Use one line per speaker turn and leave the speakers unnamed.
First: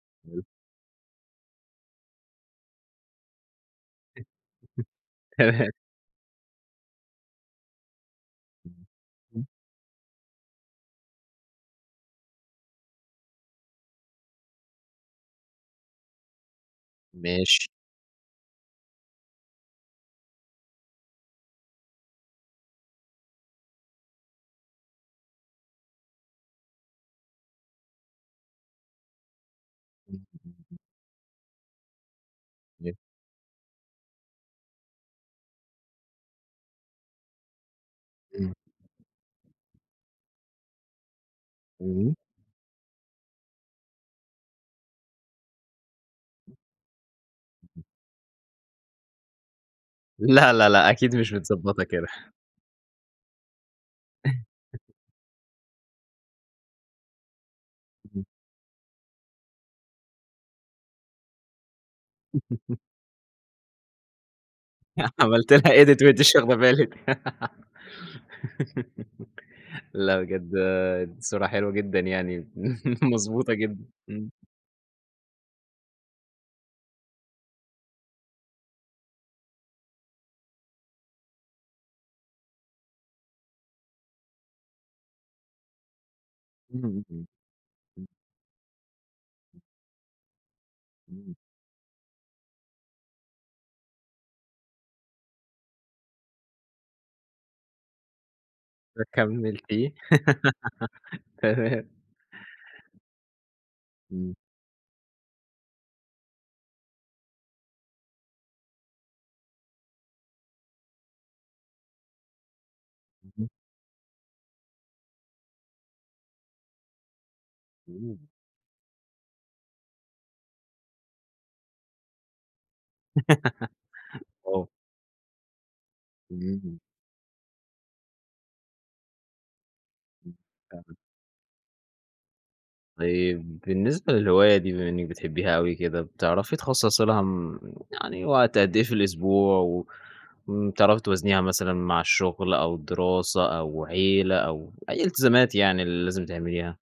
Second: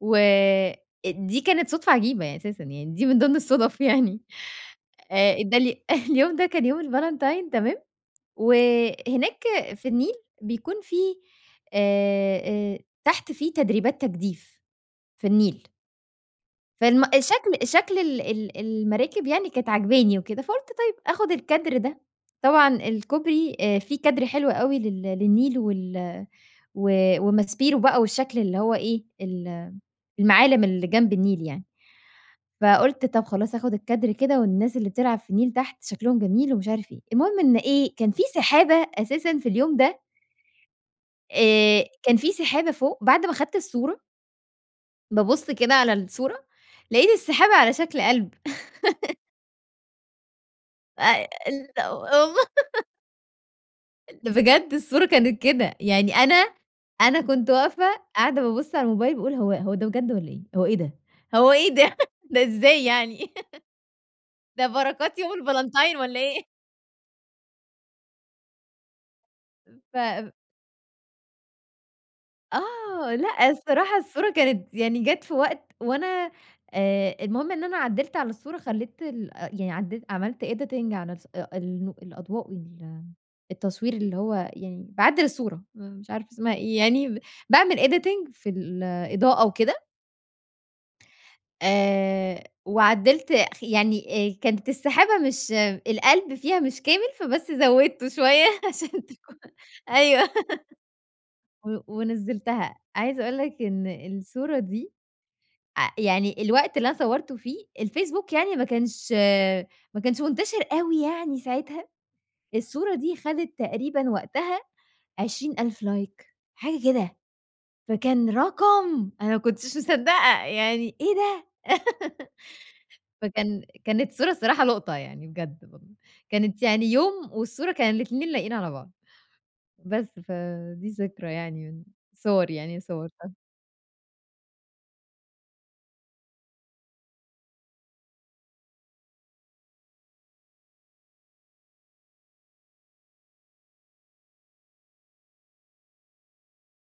و
[unintelligible]
دي كانت صدفة عجيبة يعني أساسًا، يعني دي من ضمن الصدف يعني. ده
تمام.
ال اليوم ده كان يوم الفالنتين تمام،
[unintelligible]
وهناك
امم.
في النيل بيكون في آآ، آآ، تحت في تدريبات تجديف. في النيل. فم الشكل
ماشي.
شكل ال ال المراكب يعني كانت عاجباني وكده، فقلت طيب، آخد الكادر ده. طبعًا الكوبري في كادر حلو أوي لل للنيل وال و وماسبيرو بقى والشكل اللي هو إيه، ال المعالم
[unintelligible]
اللي جنب النيل يعني.
تم
فقلت: "طب، خلاص آخد الكادر كده والناس اللي بتلعب في النيل تحت شكلهم جميل ومش عارف إيه." المهم إن إيه، كان في
امم.
سحابة أساسًا في اليوم ده آآ، كان
امم.
في سحابة فوق، بعد ما أخدت الصورة. بابُص كده على الصورة، لقيت السحابة على شكل قلب.
لا لا لأ، أكيد
أ
مش
ل
متضبطة كده.
بجد الصورة كانت كده. يعني أنا أنا كنت واقفة،
امم.
قاعدة بابُص على الموبايل باقول: "هو هو ده بجد والّا إيه؟ هو إيه ده؟ هو إيه ده؟ ده إزاي يعني؟ ده بركات يوم
عملت لها
الفالنتين
edit
والّا
وأنتِ مش
إيه؟"
واخدة بالِك. لأ،
ف
بجد صورة حلوة جدًا يعني
آه، لأ،
مضبوطة جدًا.
الصراحة
امم.
الصورة كانت يعني جات في وقت وأنا آآ، المهم إن أنا عدّلت على الصورة خليت ال يعني عدت عملت editing على الص النو الأضواء وال التصوير اللي هو يعني باعدّل الصورة. مش عارفة اسمها إيه
امم، امم.
يعني، باعمل
امم.
editing في الإضاءة وكده.
امم.
آآ، وعدّلت خ يعني كانت السحابة مش القلب فيها مش كامل، فبس زودته شوية عشان تكون
فكملتيه.
أيوه، و
تمام.
ونزلتها. عايزة أقول لك إن
امم.
الصورة دي، ع يعني الوقت اللي أنا صورته فيه، الفيسبوك يعني ما كانش ما كانش منتشر أوي يعني ساعتها. الصورة دي
[unintelligible]
خدت تقريبًا وقتها 20.000 لايك حاجة كده.
امم.
فكان رقم، أنا ما كنتش مصدقة. يعني إيه ده؟! فكان كانت صورة الصراحة
آه.
لقطة يعني بجد. كانت
امم.
يعني يوم والصورة كان الاتنين لايقين على بعض، بس
امم،
فدي
تمام.
ذكرى يعني، صور يعني صورتها.
طيب، بالنسبة للهواية دي بما إنِّك بتحبيها أوي كده، بتعرفي تخصص لها م م يعني وقت قد إيه في الأسبوع م وبتعرفي توازنيها مثلًا مع الشغل أو دراسة أو عيلة أو أي التزامات يعني اللي لازم تعمليها؟